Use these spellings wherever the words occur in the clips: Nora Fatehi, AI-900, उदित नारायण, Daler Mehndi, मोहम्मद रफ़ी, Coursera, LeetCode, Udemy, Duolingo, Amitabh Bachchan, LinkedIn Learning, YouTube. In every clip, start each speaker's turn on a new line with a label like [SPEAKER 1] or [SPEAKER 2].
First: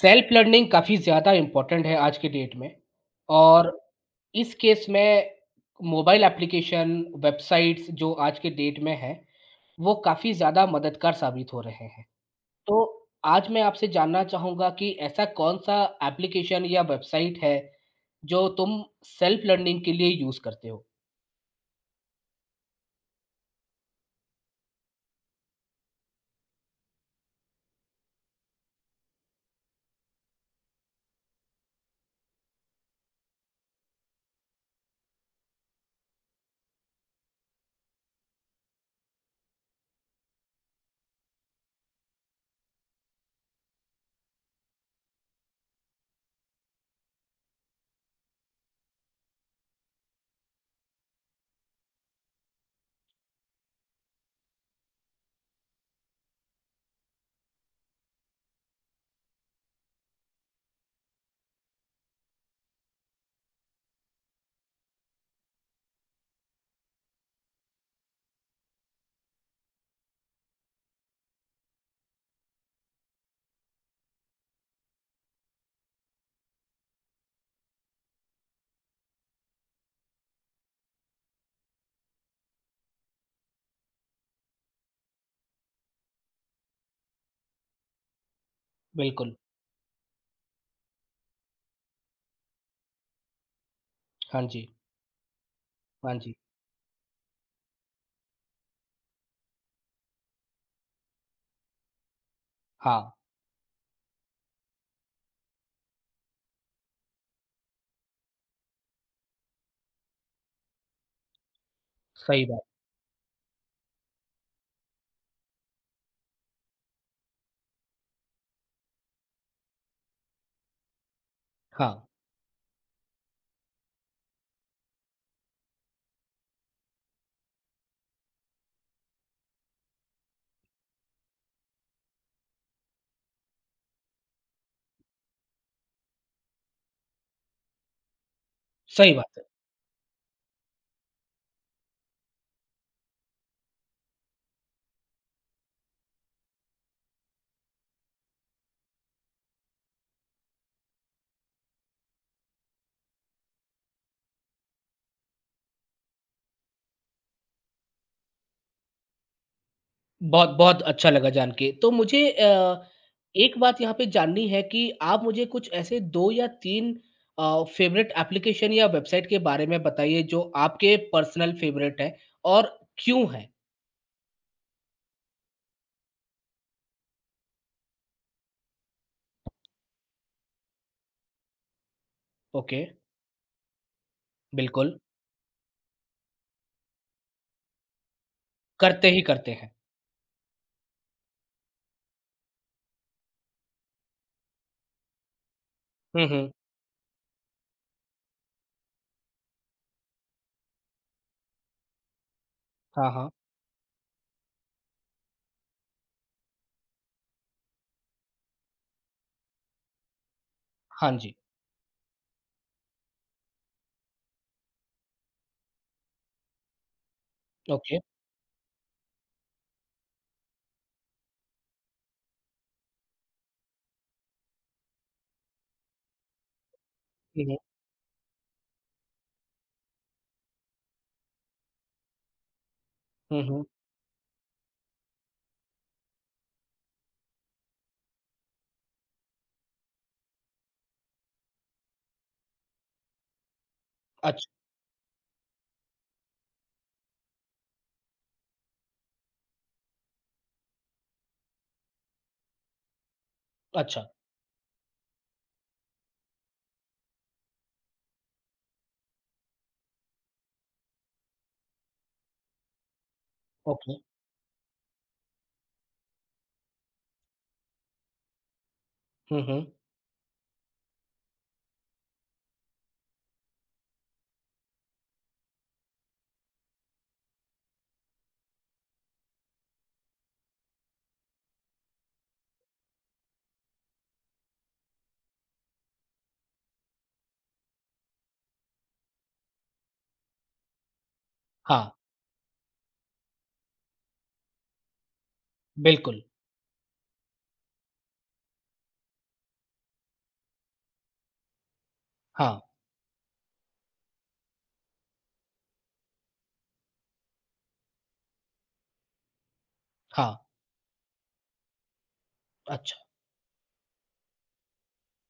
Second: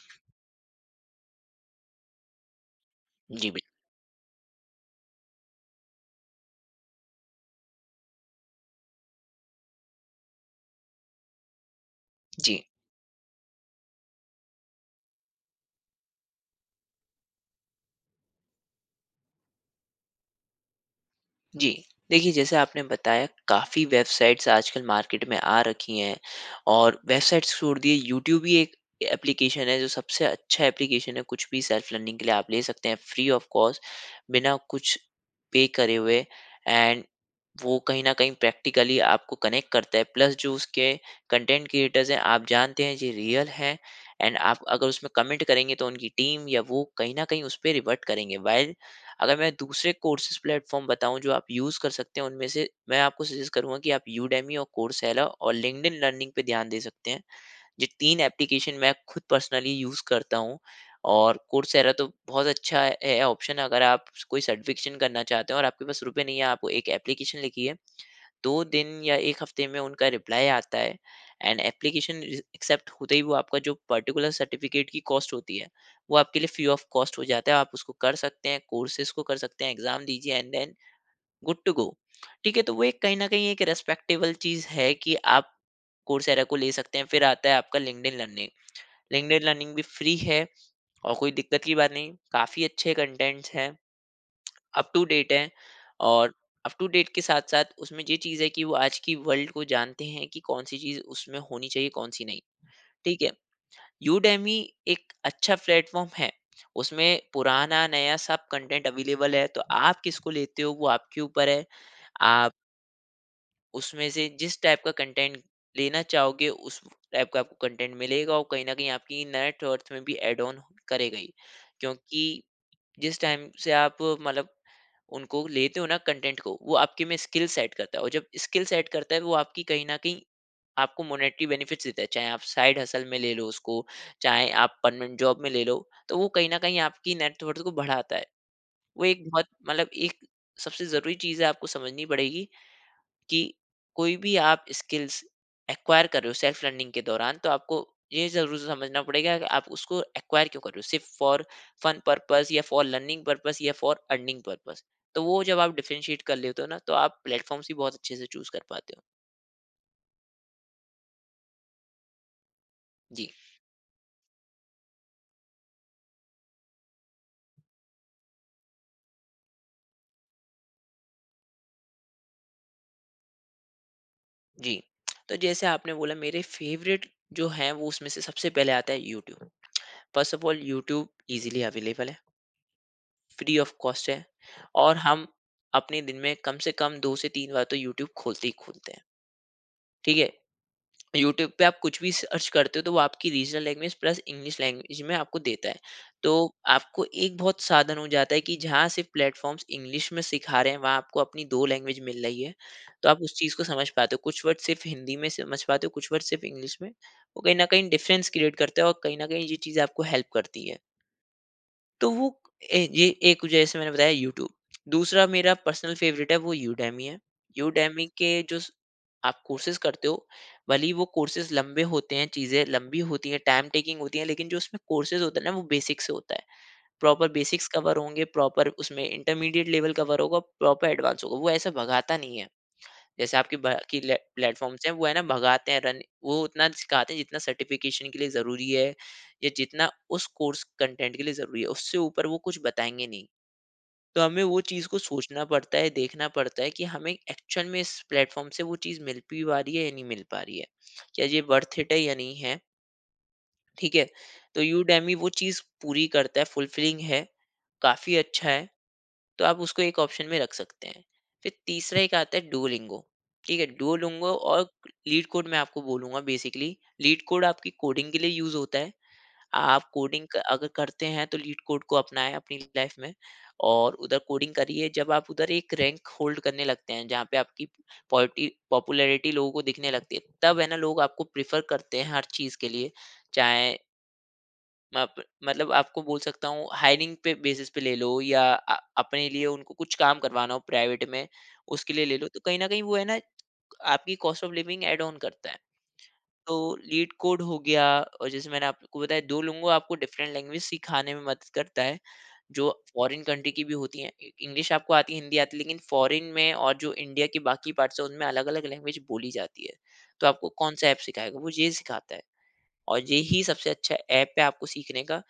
[SPEAKER 1] Self learning काफ़ी ज़्यादा important है आज के date में
[SPEAKER 2] जी, bill
[SPEAKER 1] और इस case में mobile application, websites जो आज के डेट में हैं, वो काफ़ी ज़्यादा मददगार साबित हो रहे हैं।
[SPEAKER 2] जी,
[SPEAKER 1] तो आज मैं आपसे जानना चाहूँगा कि ऐसा कौन-सा एप्लीकेशन या वेबसाइट है, जो तुम सेल्फ लर्निंग के लिए यूज़ करते हो?
[SPEAKER 2] जी। देखिए, जैसे आपने बताया काफ़ी वेबसाइट्स आजकल मार्केट में आ रखी हैं और वेबसाइट्स छोड़ दिए यूट्यूब ही एक एप्लीकेशन है जो सबसे अच्छा एप्लीकेशन है, कुछ भी सेल्फ लर्निंग के लिए आप ले सकते हैं फ्री ऑफ कॉस्ट बिना कुछ पे करे हुए एंड वो कहीं न कहीं प्रैक्टिकली आपको कनेक्ट करता है। प्लस जो उसके कंटेंट क्रिएटर्स हैं, आप जानते हैं ये रियल हैं एंड आप अगर उसमें कमेंट करेंगे तो उनकी टीम या वो कहीं न कहीं उस पे रिवर्ट करेंगे। व्हाइल अगर मैं दूसरे कोर्सेज प्लेटफॉर्म बताऊँ जो आप यूज़ कर सकते हैं उनमें से मैं आपको सजेस्ट करूँगा कि आप यूडेमी और कोर्सेला और लिंक्डइन लर्निंग पे ध्यान दे सकते हैं। ये 3 एप्लीकेशन मैं खुद पर्सनली यूज़ करता हूँ और कोर्सेरा तो बहुत अच्छा है ऑप्शन, अगर आप कोई सर्टिफिकेशन करना चाहते हो और आपके पास रुपए नहीं है, आप एक एप्लीकेशन लिखिए। 2 दिन या 1 हफ्ते में उनका रिप्लाई आता है एंड एप्लीकेशन एक्सेप्ट होते ही वो आपका जो पर्टिकुलर सर्टिफिकेट की कॉस्ट होती है वो आपके लिए फ्री ऑफ कॉस्ट हो जाता है। आप उसको कर सकते हैं, कोर्सेज को कर सकते हैं, एग्जाम दीजिए and then good to go. ठीक है, तो वो एक कहीं ना कहीं एक रेस्पेक्टेबल चीज़ है कि आप कोर्सेरा को ले सकते हैं। फिर आता है आपका लिंक्डइन लर्निंग।
[SPEAKER 1] बिल्कुल।
[SPEAKER 2] लिंक्डइन लर्निंग भी फ्री है और कोई दिक्कत की बात नहीं, काफ़ी अच्छे कंटेंट्स हैं,
[SPEAKER 1] हाँ जी,
[SPEAKER 2] अप टू डेट है।
[SPEAKER 1] हाँ
[SPEAKER 2] और
[SPEAKER 1] जी।
[SPEAKER 2] अप टू डेट के साथ साथ उसमें ये चीज़ है कि वो आज की वर्ल्ड को जानते हैं कि कौन सी चीज़ उसमें होनी चाहिए कौन सी नहीं।
[SPEAKER 1] हाँ,
[SPEAKER 2] ठीक है। यूडेमी एक अच्छा प्लेटफॉर्म है, उसमें पुराना नया सब कंटेंट अवेलेबल है तो आप किसको लेते हो वो आपके ऊपर है।
[SPEAKER 1] सही
[SPEAKER 2] आप
[SPEAKER 1] बात।
[SPEAKER 2] उसमें से जिस टाइप का कंटेंट लेना चाहोगे उस टाइप का आपको कंटेंट मिलेगा और कहीं ना कहीं आपकी नेट वर्थ में भी एड ऑन करेगा ही,
[SPEAKER 1] हाँ,
[SPEAKER 2] क्योंकि जिस टाइम से आप मतलब उनको लेते हो ना कंटेंट को, वो आपके में स्किल सेट करता है और जब स्किल सेट करता है वो आपकी कहीं न कहीं आपको मॉनेटरी बेनिफिट्स देता है। चाहे आप साइड हसल में ले लो उसको, चाहे आप परमानेंट जॉब में ले लो, तो वो कहीं न कहीं आपकी नेटवर्थ को बढ़ाता है। वो
[SPEAKER 1] सही
[SPEAKER 2] एक
[SPEAKER 1] बात है।
[SPEAKER 2] बहुत मतलब एक सबसे ज़रूरी चीज़ है आपको समझनी पड़ेगी कि कोई भी आप स्किल्स एक्वायर कर रहे हो सेल्फ लर्निंग के दौरान तो आपको ये जरूर समझना पड़ेगा कि आप उसको एक्वायर क्यों कर रहे हो, सिर्फ फॉर फन पर्पस या फॉर लर्निंग पर्पस या फॉर अर्निंग पर्पस। तो वो जब आप डिफरेंशिएट कर लेते हो ना तो आप प्लेटफॉर्म्स भी बहुत अच्छे से चूज कर पाते हो।
[SPEAKER 1] बहुत बहुत अच्छा लगा जान के। तो मुझे
[SPEAKER 2] जी।
[SPEAKER 1] एक बात यहाँ पे जाननी है कि आप मुझे कुछ ऐसे 2 या 3 फ़ेवरेट एप्लीकेशन या वेबसाइट के बारे में बताइए जो आपके पर्सनल फ़ेवरेट हैं और क्यों हैं?
[SPEAKER 2] जी, तो जैसे आपने बोला मेरे फेवरेट जो हैं वो उसमें से सबसे पहले आता है YouTube. First of all, YouTube easily available है,
[SPEAKER 1] ओके,
[SPEAKER 2] फ्री ऑफ कॉस्ट है और
[SPEAKER 1] बिल्कुल।
[SPEAKER 2] हम अपने दिन में कम से कम 2 से 3 बार तो यूट्यूब खोलते ही खोलते हैं।
[SPEAKER 1] करते ही करते हैं।
[SPEAKER 2] ठीक है। यूट्यूब पे आप कुछ भी सर्च करते हो तो वो आपकी regional language plus English language में आपको देता है।
[SPEAKER 1] हुँ,
[SPEAKER 2] तो
[SPEAKER 1] हुँ।
[SPEAKER 2] आपको एक बहुत साधन हो जाता है कि जहाँ सिर्फ प्लेटफॉर्म्स इंग्लिश में सिखा रहे हैं वहाँ आपको अपनी दो लैंग्वेज मिल रही है। तो
[SPEAKER 1] हाँ,
[SPEAKER 2] आप
[SPEAKER 1] हाँ।
[SPEAKER 2] उस चीज़ को समझ पाते हो, कुछ वर्ड सिर्फ हिंदी में समझ पाते हो, कुछ वर्ड सिर्फ इंग्लिश में, वो कहीं ना कहीं डिफरेंस क्रिएट करता है और कहीं ना कहीं ये चीज़ आपको हेल्प करती है।
[SPEAKER 1] हाँ जी।
[SPEAKER 2] तो वो ये एक जैसे मैंने बताया यूट्यूब। दूसरा मेरा पर्सनल फेवरेट है वो यूडेमी है।
[SPEAKER 1] ओके।
[SPEAKER 2] यूडेमी के जो स- आप कोर्सेज करते हो, भले ही वो कोर्सेज लंबे होते हैं, चीज़ें लंबी होती हैं, टाइम टेकिंग होती हैं, लेकिन जो उसमें कोर्सेज होता है ना वो बेसिक से होता है। प्रॉपर
[SPEAKER 1] हुँ।
[SPEAKER 2] बेसिक्स कवर होंगे, प्रॉपर उसमें इंटरमीडिएट लेवल कवर होगा, प्रॉपर एडवांस होगा, वो ऐसा भगाता नहीं है जैसे
[SPEAKER 1] हुँ,
[SPEAKER 2] आपके
[SPEAKER 1] हुँ।
[SPEAKER 2] बाकी प्लेटफॉर्म्स हैं। वो है ना भगाते हैं, रन, वो उतना सिखाते हैं जितना सर्टिफिकेशन के लिए ज़रूरी है या जितना उस कोर्स कंटेंट के लिए ज़रूरी है, उससे ऊपर वो कुछ बताएंगे नहीं। तो हमें
[SPEAKER 1] अच्छ
[SPEAKER 2] वो चीज़ को सोचना पड़ता है, देखना पड़ता है कि हमें एक्चुअल में इस प्लेटफॉर्म से वो चीज़ मिल भी पा रही है या नहीं मिल पा रही है, क्या ये वर्थ इट है या नहीं है। ठीक
[SPEAKER 1] अच्छा,
[SPEAKER 2] है। तो यू वो चीज़ पूरी करता है, फुलफिलिंग है, काफ़ी अच्छा है, तो आप उसको एक ऑप्शन में रख सकते हैं। फिर तीसरा एक आता है डुओलिंगो, ठीक है?
[SPEAKER 1] ओके।
[SPEAKER 2] डुओलिंगो और लीड कोड मैं आपको बोलूँगा। बेसिकली लीड कोड आपकी कोडिंग के लिए यूज़ होता है।
[SPEAKER 1] हुँ।
[SPEAKER 2] आप कोडिंग क अगर करते हैं तो लीड कोड को अपनाएँ अपनी लाइफ़ में और उधर कोडिंग करिए। जब आप उधर एक रैंक होल्ड करने लगते हैं, जहाँ पे आपकी पॉलिटी पॉपुलैरिटी लोगों को दिखने लगती है, तब है ना लोग आपको प्रेफ़र करते हैं हर चीज़ के लिए। चाहे मप मतलब आपको बोल सकता हूँ हायरिंग पे बेसिस पे ले लो या अपने लिए उनको कुछ काम करवाना हो प्राइवेट में,
[SPEAKER 1] हाँ,
[SPEAKER 2] उसके लिए ले लो, तो कहीं न कहीं वो है ना आपकी cost of living add on करता है।
[SPEAKER 1] बिल्कुल।
[SPEAKER 2] तो लीड कोड हो गया। और जैसे मैंने आपको बताया 2 लोगों को आपको डिफरेंट लैंग्वेज सिखाने में मदद करता है,
[SPEAKER 1] हाँ,
[SPEAKER 2] जो फ़ॉरेन कंट्री की भी होती हैं। इ इंग्लिश आपको आती है, हिंदी आती है, लेकिन फ़ॉरेन में और जो इंडिया के बाकी पार्ट्स हैं उनमें अलग-अलग लैंग्वेज बोली जाती है। तो
[SPEAKER 1] हाँ।
[SPEAKER 2] आपको कौन-सा ऐप सिखाएगा? वो ये सिखाता है।
[SPEAKER 1] अच्छा,
[SPEAKER 2] और यही सबसे अच्छा ऐप है आपको सीखने का।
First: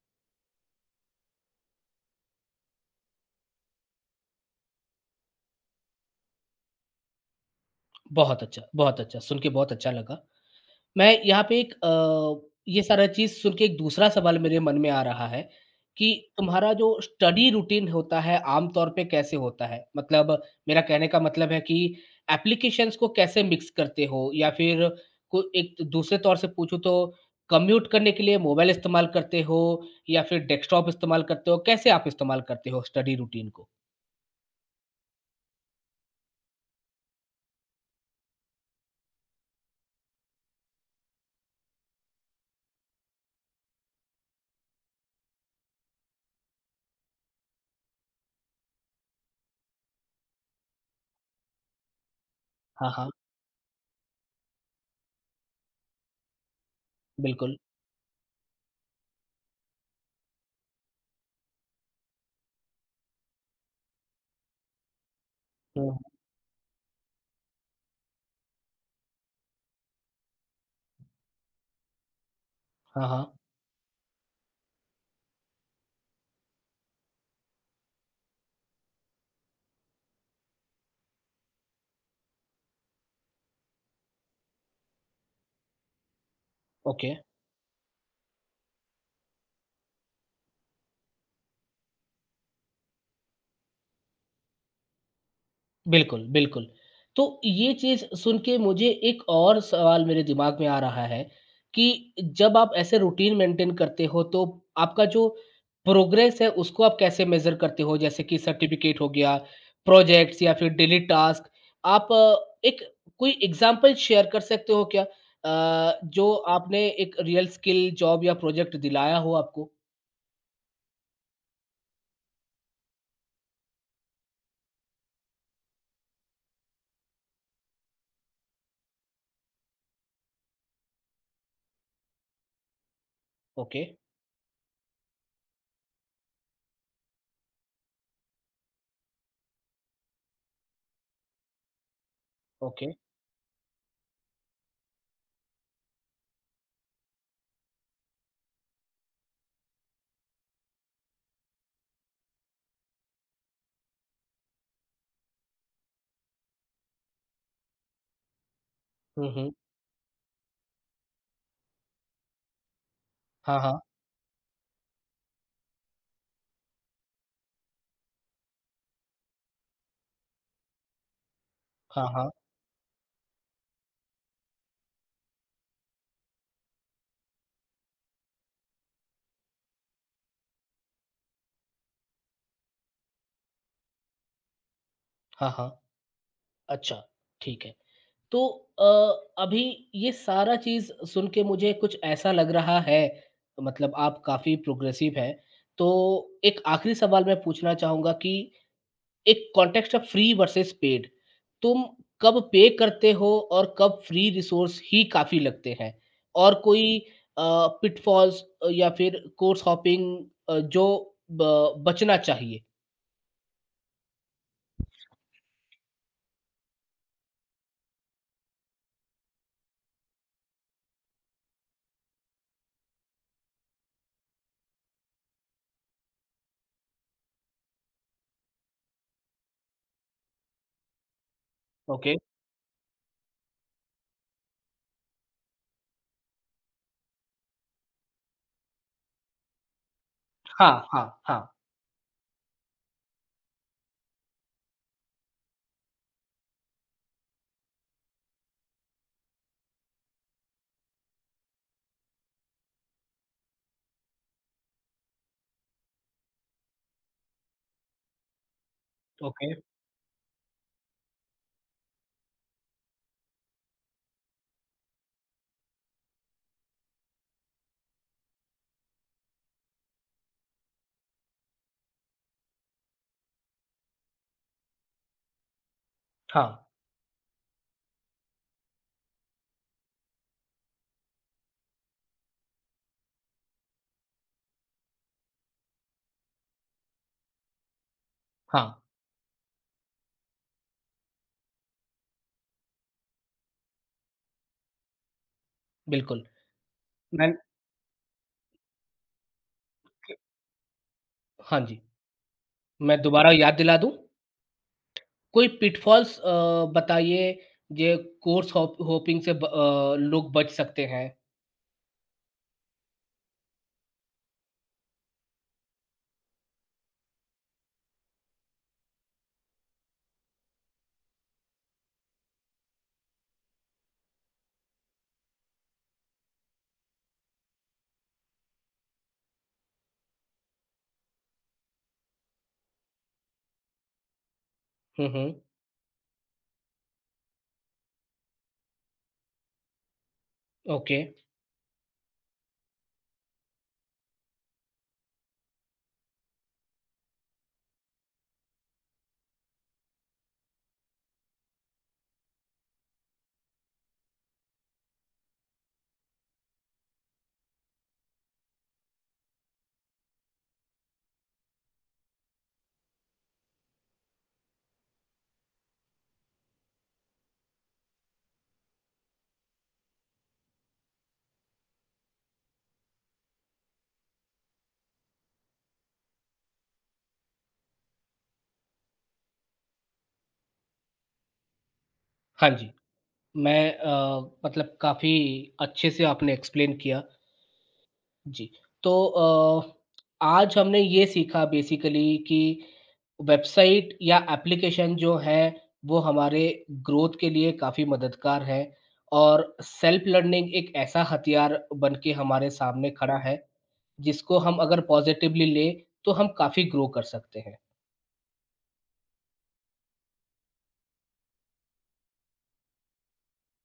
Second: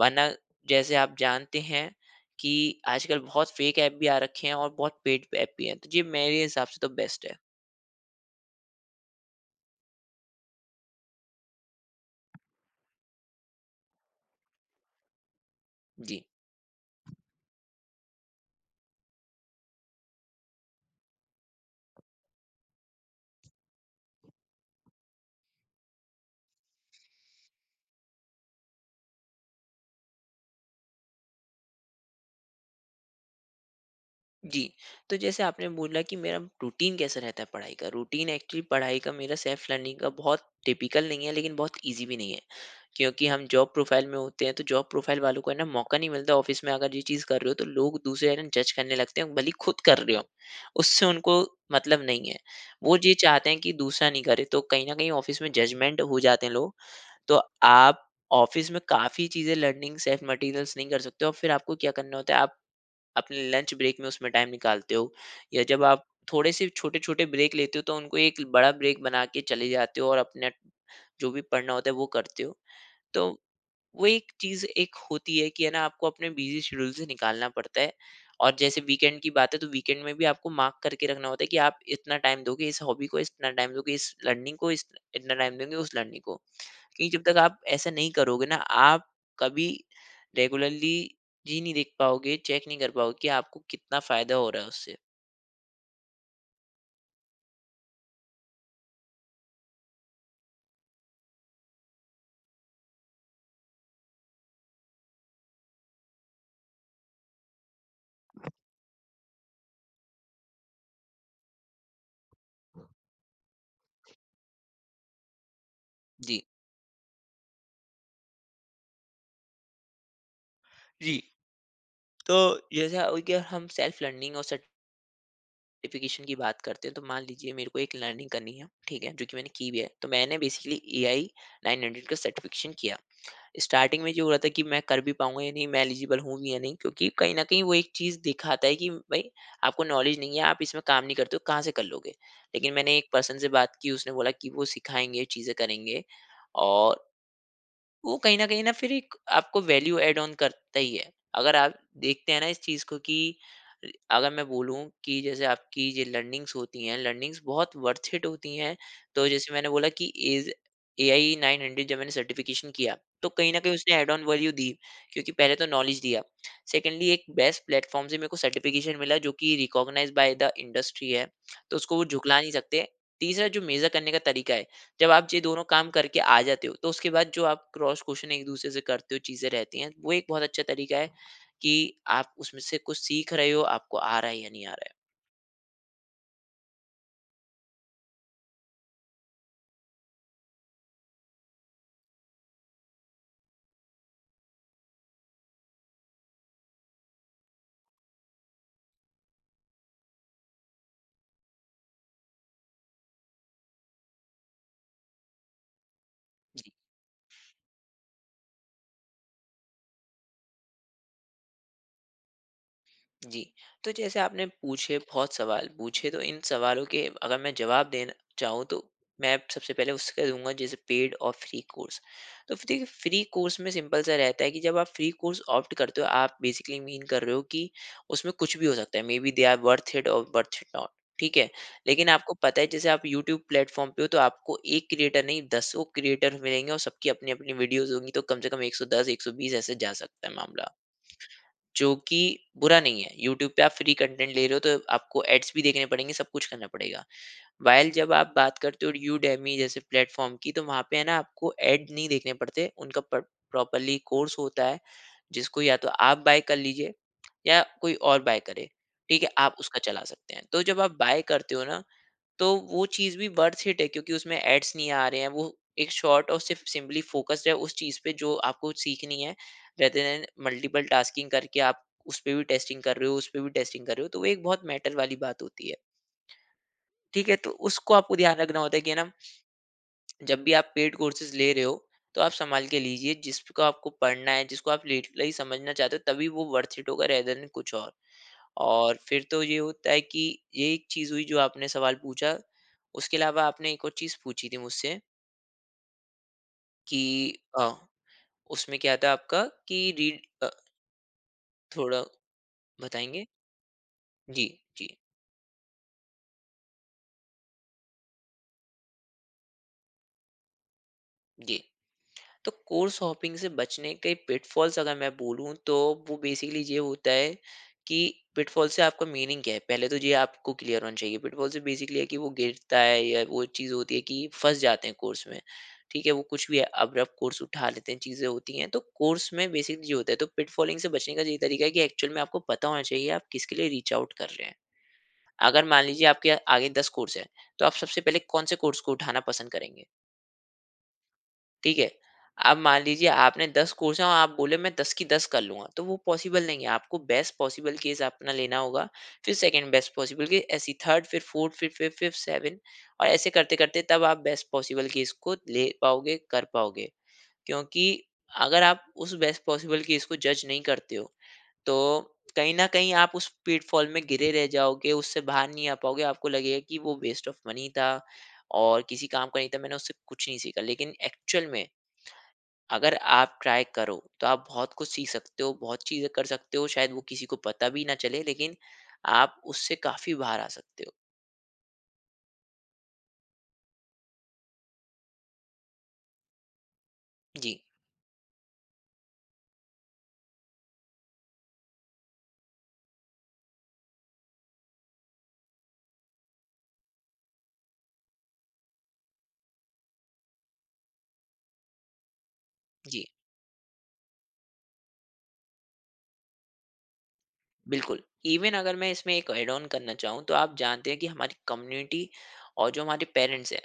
[SPEAKER 2] वरना जैसे आप जानते हैं कि आजकल बहुत फ़ेक ऐप भी आ रखे हैं और बहुत पेड ऐप भी हैं। तो ये मेरे हिसाब से तो बेस्ट है।
[SPEAKER 1] बहुत अच्छा, बहुत अच्छा। सुन के बहुत अच्छा लगा। मैं यहाँ पे एक ये सारा चीज़ सुन के एक दूसरा सवाल मेरे मन में आ रहा है कि
[SPEAKER 2] जी।
[SPEAKER 1] तुम्हारा जो स्टडी रूटीन होता है आम तौर पे कैसे होता है? मतलब मेरा कहने का मतलब है कि एप्लीकेशंस को कैसे मिक्स करते हो? या फिर को एक दूसरे तौर से पूछूँ तो कम्यूट करने के लिए मोबाइल इस्तेमाल करते हो या फिर डेस्कटॉप इस्तेमाल करते हो? कैसे आप इस्तेमाल करते हो स्टडी रूटीन को?
[SPEAKER 2] जी, तो जैसे आपने बोला कि मेरा रूटीन कैसा रहता है पढ़ाई का? रूटीन एक्चुअली पढ़ाई का, मेरा सेल्फ लर्निंग का, बहुत टिपिकल नहीं है लेकिन बहुत ईज़ी भी नहीं है। क्योंकि हम जॉब प्रोफाइल में होते हैं तो जॉब प्रोफाइल वालों को है ना मौका नहीं मिलता, ऑफिस में अगर ये चीज़ कर रहे हो तो लोग दूसरे है ना जज करने लगते हैं, भले ही खुद कर रहे हो उससे उनको मतलब नहीं है।
[SPEAKER 1] हाँ,
[SPEAKER 2] वो
[SPEAKER 1] हाँ,
[SPEAKER 2] ये चाहते हैं कि दूसरा नहीं करे, तो कहीं ना कहीं ऑफिस में जजमेंट हो जाते हैं लोग। तो
[SPEAKER 1] बिल्कुल।
[SPEAKER 2] आप ऑफिस में काफ़ी चीज़ें लर्निंग सेल्फ मटेरियल्स नहीं कर सकते और फिर आपको क्या करना होता है आप अपने लंच ब्रेक में उसमें टाइम निकालते हो या जब
[SPEAKER 1] हुँ,
[SPEAKER 2] आप थोड़े से छोटे छोटे ब्रेक लेते हो तो उनको एक बड़ा ब्रेक बना के चले जाते हो और अपना जो भी पढ़ना होता है वो करते हो।
[SPEAKER 1] हाँ,
[SPEAKER 2] तो
[SPEAKER 1] हाँ,
[SPEAKER 2] वो एक चीज़ एक होती है कि है ना आपको अपने बिजी शेड्यूल से निकालना पड़ता है। और जैसे वीकेंड की बात है तो वीकेंड में भी आपको मार्क करके रखना होता है कि आप इतना टाइम दोगे इस हॉबी को, इतना टाइम दोगे इस लर्निंग को, इस इतना टाइम दोगे उस लर्निंग को। क्योंकि
[SPEAKER 1] ओके।
[SPEAKER 2] जब तक आप ऐसा नहीं करोगे ना, आप कभी रेगुलरली जी नहीं देख पाओगे, चेक नहीं कर पाओगे कि आपको कितना फायदा हो रहा है उससे।
[SPEAKER 1] बिल्कुल, बिल्कुल। तो ये चीज़ सुन के मुझे एक और सवाल मेरे दिमाग में आ रहा है कि जब आप ऐसे रूटीन मेंटेन करते हो तो आपका जो प्रोग्रेस है उसको आप कैसे मेज़र करते हो? जैसे कि सर्टिफ़िकेट हो गया, प्रोजेक्ट्स या फिर डेली टास्क। आप अ, एक कोई एग्ज़ाम्पल शेयर कर सकते हो क्या जो
[SPEAKER 2] जी।
[SPEAKER 1] आपने एक रियल स्किल जॉब या प्रोजेक्ट दिलाया हो आपको?
[SPEAKER 2] जी, तो जैसा हो गया, हम सेल्फ लर्निंग और एप्लीकेशन की बात करते हैं तो मान लीजिए मेरे को एक लर्निंग करनी है, ठीक है, जो कि मैंने की भी है। तो मैंने बेसिकली AI 900 का सर्टिफिकेशन किया।
[SPEAKER 1] ओके,
[SPEAKER 2] स्टार्टिंग में जो हो रहा था कि मैं कर भी पाऊंगा या नहीं, मैं एलिजिबल हूँ भी या नहीं, क्योंकि कहीं ना कहीं वो एक चीज़ दिखाता है कि भाई आपको नॉलेज नहीं है, आप इसमें काम नहीं करते हो, कहाँ से कर लोगे। लेकिन
[SPEAKER 1] ओके।
[SPEAKER 2] मैंने एक पर्सन से बात की, उसने बोला कि वो सिखाएंगे, चीज़ें करेंगे। और वो कहीं न कहीं ना फिर एक आपको वैल्यू ऐड ऑन करता ही है। अगर आप देखते हैं ना इस चीज़ को कि अगर मैं बोलूँ कि जैसे आपकी ये लर्निंग्स होती हैं, लर्निंग्स बहुत वर्थ इट होती हैं। तो
[SPEAKER 1] हुँ,
[SPEAKER 2] जैसे
[SPEAKER 1] हुँ।
[SPEAKER 2] मैंने बोला कि एज एआई 900 जब मैंने सर्टिफ़िकेशन किया, तो कहीं
[SPEAKER 1] हाँ,
[SPEAKER 2] न कहीं
[SPEAKER 1] हाँ।
[SPEAKER 2] उसने ऐड ऑन वैल्यू दी, क्योंकि पहले तो नॉलेज दिया। सेकंडली एक बेस्ट प्लेटफ़ॉर्म से मेरे को सर्टिफ़िकेशन मिला जो कि रिकॉग्नाइज़्ड बाय द इंडस्ट्री है, तो उसको वो
[SPEAKER 1] हाँ।
[SPEAKER 2] झुकला नहीं सकते। तीसरा जो मेज़र करने का तरीका है, जब आप ये दोनों काम करके आ जाते हो तो उसके बाद जो आप क्रॉस क्वेश्चन एक दूसरे से करते हो, चीजें रहती हैं, वो एक बहुत अच्छा तरीका है कि आप उसमें से कुछ सीख रहे हो, आपको आ रहा है या नहीं आ रहा है।
[SPEAKER 1] हाँ। अच्छा, ठीक है। तो अ, अभी ये सारा चीज़ सुन के मुझे कुछ ऐसा लग रहा है, मतलब आप काफ़ी प्रोग्रेसिव हैं। तो एक आखिरी सवाल मैं पूछना चाहूँगा कि एक context of free versus paid, तुम कब पे करते हो और कब फ्री रिसोर्स ही काफ़ी लगते हैं? और कोई अ, पिटफॉल्स या फिर कोर्स हॉपिंग जो ब बचना चाहिए?
[SPEAKER 2] जी। तो जैसे आपने पूछे, बहुत सवाल पूछे, तो इन सवालों के अगर मैं जवाब देना चाहूँ तो मैं सबसे पहले उसका दूंगा, जैसे पेड और फ्री कोर्स। तो देखिए फ्री कोर्स में सिंपल सा रहता है कि जब आप फ्री कोर्स ऑप्ट करते हो आप बेसिकली मीन कर रहे हो कि उसमें कुछ भी हो सकता है। Maybe they are worth it और वर्थ इट नॉट ठीक है। लेकिन
[SPEAKER 1] ओके।
[SPEAKER 2] आपको पता है जैसे आप यूट्यूब प्लेटफ़ॉर्म पे हो तो आपको 1 क्रिएटर नहीं दसों क्रिएटर मिलेंगे और सबकी अपनी-अपनी वीडियोज़ होंगी तो कम से कम 110 120 ऐसे जा सकता है मामला।
[SPEAKER 1] हाँ।
[SPEAKER 2] जो कि बुरा नहीं है। यूट्यूब पे आप फ्री कंटेंट ले रहे हो तो आपको एड्स भी देखने पड़ेंगे, सब कुछ करना पड़ेगा। व्हाइल जब आप बात करते हो यूडेमी जैसे प्लेटफ़ॉर्म की तो वहाँ पे है ना आपको एड नहीं देखने पड़ते। उनका प प्रॉपरली कोर्स होता है जिसको या तो आप बाय कर लीजिए या कोई और बाय करे। ठीक है?
[SPEAKER 1] ओके।
[SPEAKER 2] आप उसका चला सकते हैं। तो जब आप बाय करते हो ना तो वो चीज़ भी वर्थ इट है क्योंकि उसमें एड्स नहीं आ रहे हैं। वो एक शॉर्ट और सिर्फ सिंपली फ़ोकस्ड है उस चीज़ पे जो आपको सीखनी है, रेदर देन मल्टीपल टास्किंग करके आप उस पे भी टेस्टिंग कर रहे हो, उस पे भी टेस्टिंग कर रहे हो, तो वो एक बहुत मैटर वाली बात होती है।
[SPEAKER 1] हाँ,
[SPEAKER 2] ठीक है? तो उसको आपको ध्यान रखना होता है कि है ना, जब भी आप पेड कोर्सेज़ ले रहे हो, तो आप सँभाल के लीजिए, जिसको आपको पढ़ना है, जिसको आप लिटरली समझना चाहते हो, तभी वो वर्थ इट होगा रेदर देन कुछ और।
[SPEAKER 1] हाँ,
[SPEAKER 2] और फिर तो ये होता है कि ये एक चीज़ हुई जो आपने सवाल पूछा। उसके अलावा आपने एक और चीज़ पूछी थी मुझसे
[SPEAKER 1] बिल्कुल।
[SPEAKER 2] कि
[SPEAKER 1] मैं
[SPEAKER 2] अ, उसमें क्या था आपका कि
[SPEAKER 1] क
[SPEAKER 2] रीड
[SPEAKER 1] हाँ जी।
[SPEAKER 2] थोड़ा
[SPEAKER 1] मैं
[SPEAKER 2] बताएँगे?
[SPEAKER 1] दोबारा याद दिला दूँ?
[SPEAKER 2] जी, जी,
[SPEAKER 1] कोई पिटफॉल्स बताइए ये कोर्स हॉपिंग से लोग बच सकते हैं?
[SPEAKER 2] जी। तो कोर्स हॉपिंग से बचने के पिटफॉल्स अगर मैं बोलूँ तो वो बेसिकली ये होता है कि पिटफॉल से आपका मीनिंग क्या है पहले तो ये आपको क्लियर होना चाहिए। पिटफॉल से बेसिकली है कि वो गिरता है या वो चीज़ होती है कि फंस जाते हैं कोर्स में। ठीक है, वो कुछ भी अब्रप्ट कोर्स उठा लेते हैं, चीज़ें होती हैं तो कोर्स में बेसिकली ये होता है। तो पिटफॉलिंग से बचने का ये तरीका है कि एक्चुअल में आपको पता होना चाहिए आप किसके लिए रीच आउट कर रहे हैं।
[SPEAKER 1] हुँ।
[SPEAKER 2] अगर मान लीजिए आपके आगे दस कोर्स है, तो आप सबसे पहले कौन से कोर्स को उठाना पसंद करेंगे?
[SPEAKER 1] ओके।
[SPEAKER 2] ठीक है? अब मान लीजिए आपने 10 कोर्स हैं और आप बोले मैं 10 की 10 कर लूँगा, तो वो पॉसिबल नहीं है। आपको बेस्ट पॉसिबल केस अपना लेना होगा, फिर सेकंड बेस्ट पॉसिबल केस, ऐसे ही थर्ड, फिर फोर्थ, फिर फिफ्थ, फिर सेवेंथ और ऐसे करते-करते तब आप बेस्ट पॉसिबल केस को ले पाओगे, कर पाओगे। क्योंकि अगर आप उस बेस्ट पॉसिबल केस को जज नहीं करते हो, तो कहीं न कहीं आप उस पिटफॉल में घिरे रह जाओगे, उससे बाहर नहीं आ पाओगे। आपको लगेगा कि वो वेस्ट ऑफ मनी था और किसी काम का नहीं था, मैंने उससे कुछ नहीं सीखा। लेकिन एक्चुअल में अगर आप ट्राई करो तो आप बहुत कुछ सीख सकते हो, बहुत चीज़ें कर सकते हो, शायद वो किसी को पता भी ना चले लेकिन आप उससे काफ़ी बाहर आ सकते हो।
[SPEAKER 1] हाँ जी। मैं अ, मतलब काफ़ी अच्छे से आपने एक्सप्लेन किया।
[SPEAKER 2] जी।
[SPEAKER 1] जी। तो आज हमने ये सीखा बेसिकली कि वेबसाइट या एप्लीकेशन जो है, वो हमारे ग्रोथ के लिए काफ़ी मददगार है और सेल्फ लर्निंग एक ऐसा हथियार बन के हमारे सामने
[SPEAKER 2] जी।
[SPEAKER 1] खड़ा है, जिसको हम अगर पॉज़िटिवली लें, तो हम काफ़ी ग्रो कर सकते हैं।
[SPEAKER 2] बिल्कुल। इवन अगर मैं इसमें एक ऐड ऑन करना चाहूँ तो आप जानते हैं कि हमारी कम्युनिटी और जो हमारे पेरेंट्स हैं,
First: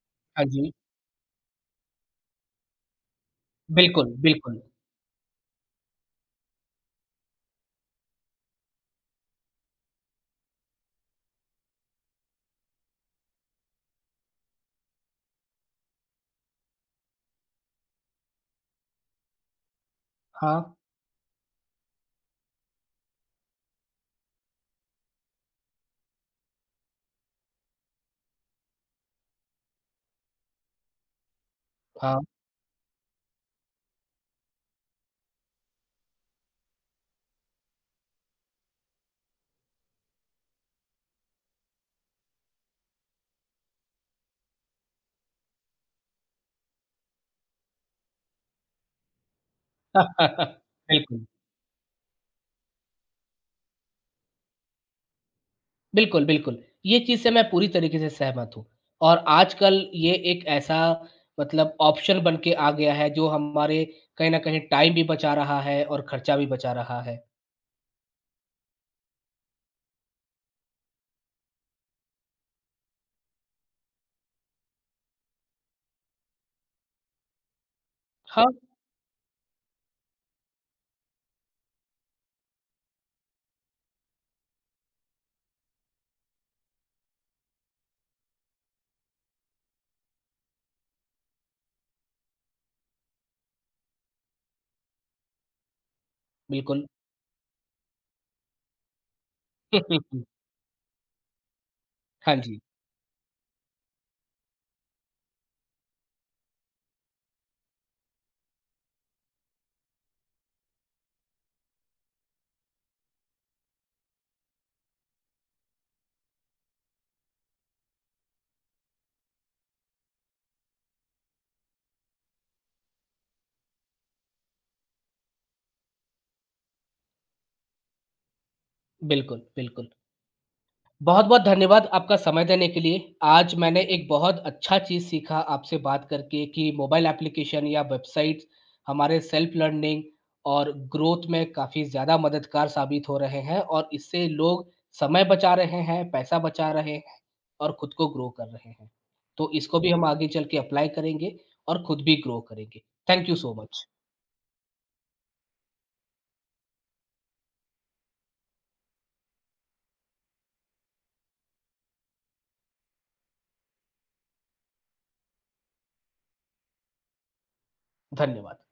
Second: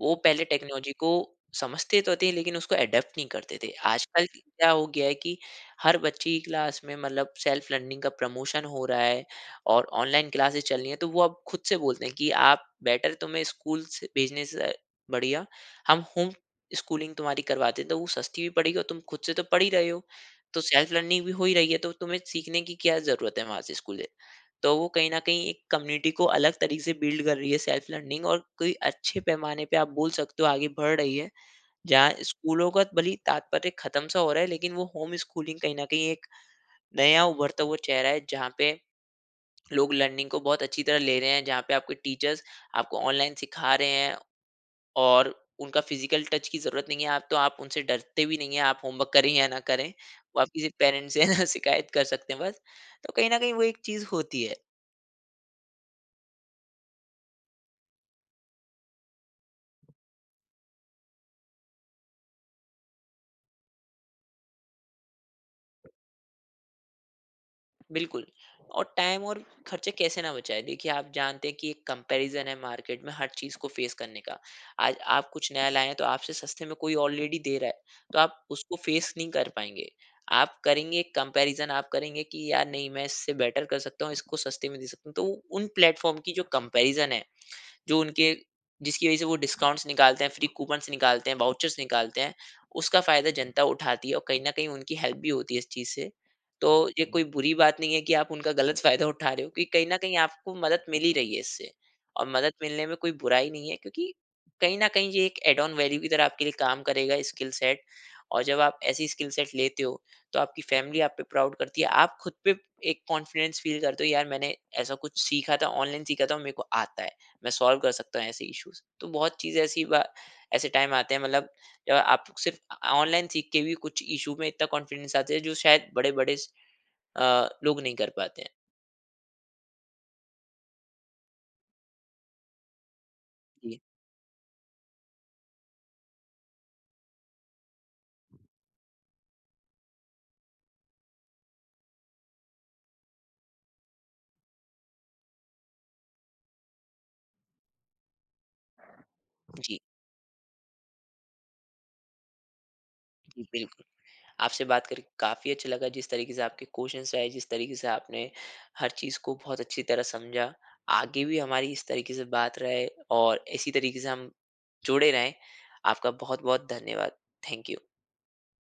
[SPEAKER 2] वो पहले
[SPEAKER 1] हाँ जी।
[SPEAKER 2] टेक्नोलॉजी को समझते तो थे लेकिन उसको अडेप्ट नहीं करते थे।
[SPEAKER 1] बिल्कुल,
[SPEAKER 2] आजकल
[SPEAKER 1] बिल्कुल।
[SPEAKER 2] क्या हो गया है कि हर बच्चे की क्लास में मतलब सेल्फ लर्निंग का प्रमोशन हो रहा है और ऑनलाइन क्लासेस चल रही हैं, तो वो अब खुद से बोलते हैं कि आप बेटर तुम्हें स्कूल से भेजने से बढ़िया हम होम स्कूलिंग तुम्हारी करवाते हैं, तो वो सस्ती भी पड़ेगी और तुम खुद से तो पढ़ ही रहे हो। तो
[SPEAKER 1] हाँ,
[SPEAKER 2] सेल्फ लर्निंग भी हो ही रही है, तो तुम्हें सीखने की क्या ज़रूरत है वहाँ से स्कूल से? तो वो कहीं न कहीं एक कम्युनिटी को अलग तरीके से बिल्ड कर रही है सेल्फ लर्निंग, और कोई अच्छे पैमाने पे आप बोल सकते हो आगे बढ़ रही है। जहाँ
[SPEAKER 1] हाँ।
[SPEAKER 2] स्कूलों का भले ही तात्पर्य खत्म सा हो रहा है, लेकिन वो होम स्कूलिंग कहीं न कहीं एक नया उभरता हुआ चेहरा है जहाँ पे लोग लर्निंग को बहुत अच्छी तरह ले रहे हैं, जहाँ पे आपके टीचर्स आपको ऑनलाइन सिखा रहे हैं और उनका फिज़िकल टच की ज़रूरत नहीं है। आप तो आप उनसे डरते भी नहीं हैं, आप होमवर्क करें या ना करें, वो आप किसी पेरेंट्स से
[SPEAKER 1] बिल्कुल।
[SPEAKER 2] है ना शिकायत कर सकते हैं बस। तो कहीं न कहीं वो एक चीज़ होती है।
[SPEAKER 1] बिल्कुल, बिल्कुल। ये चीज़ से मैं पूरी तरीके से सहमत हूँ और आजकल ये एक ऐसा मतलब ऑप्शन बन के आ गया है जो हमारे कहीं न कहीं टाइम भी बचा रहा है और खर्चा भी बचा रहा है।
[SPEAKER 2] बिल्कुल। और टाइम और खर्चे कैसे ना बचाए, देखिए आप जानते हैं कि एक कंपैरिजन है मार्केट में हर चीज़ को फेस करने का। आज आप कुछ नया लाए हैं तो आपसे सस्ते में कोई ऑलरेडी दे रहा है तो आप
[SPEAKER 1] हाँ,
[SPEAKER 2] उसको फेस नहीं कर पाएंगे। आप करेंगे एक कंपैरिजन, आप करेंगे कि यार नहीं मैं इससे बेटर कर सकता हूँ, इसको सस्ते में दे सकता हूँ। तो वो उन प्लेटफॉर्म की जो कंपैरिजन है, जो उनके जिसकी वजह से वो डिस्काउंट्स निकालते हैं, फ्री कूपन्स निकालते हैं, वाउचर्स निकालते हैं, उसका फ़ायदा जनता उठाती है और कहीं न कहीं उनकी हेल्प भी होती है इस चीज़ से। तो
[SPEAKER 1] बिल्कुल।
[SPEAKER 2] ये कोई बुरी बात नहीं है कि आप उनका गलत फ़ायदा उठा रहे हो क्योंकि कहीं न कहीं आपको मदद मिल ही रही है इससे, और
[SPEAKER 1] हाँ
[SPEAKER 2] मदद
[SPEAKER 1] जी,
[SPEAKER 2] मिलने में कोई बुराई नहीं है क्योंकि कहीं न कहीं ये एक ऐड ऑन वैल्यू की तरह आपके लिए काम करेगा स्किल सेट। और जब आप ऐसी स्किल सेट लेते हो, तो आपकी फैमिली आप पे प्राउड करती है। आप खुद पे एक कॉन्फिडेंस फ़ील करते हो, यार मैंने ऐसा कुछ सीखा था, ऑनलाइन सीखा था और मेरे को आता है। मैं सॉल्व कर सकता हूँ ऐसे इश्यूज। तो बहुत चीज़ ऐसी बा ऐसे टाइम आते हैं मतलब जब आप सिर्फ ऑनलाइन सीख के भी कुछ इशू में इतना कॉन्फिडेंस आते हैं जो शायद बड़े बड़े लोग नहीं कर पाते हैं।
[SPEAKER 1] बिल्कुल, बिल्कुल। बहुत-बहुत धन्यवाद आपका समय देने के लिए। आज
[SPEAKER 2] जी।
[SPEAKER 1] मैंने एक बहुत अच्छा चीज़ सीखा आपसे बात करके कि मोबाइल एप्लीकेशन या वेबसाइट्स हमारे सेल्फ लर्निंग और ग्रोथ में काफ़ी ज़्यादा मददगार साबित हो रहे हैं और इससे लोग समय बचा रहे हैं, पैसा बचा रहे हैं और खुद को ग्रो कर रहे हैं। तो
[SPEAKER 2] जी।
[SPEAKER 1] इसको भी हम आगे चल के अप्लाई करेंगे और खुद भी ग्रो करेंगे। थैंक यू
[SPEAKER 2] जी।
[SPEAKER 1] सो
[SPEAKER 2] बिल्कुल।
[SPEAKER 1] मच।
[SPEAKER 2] आपसे बात करके काफ़ी अच्छा लगा, जिस तरीके से आपके क्वेश्चन आए, जिस तरीके से आपने हर चीज़ को बहुत अच्छी तरह समझा। आगे भी हमारी इस तरीके से बात रहे और इसी तरीके से हम जुड़े रहें। आपका बहुत बहुत धन्यवाद। Thank you.
[SPEAKER 1] धन्यवाद।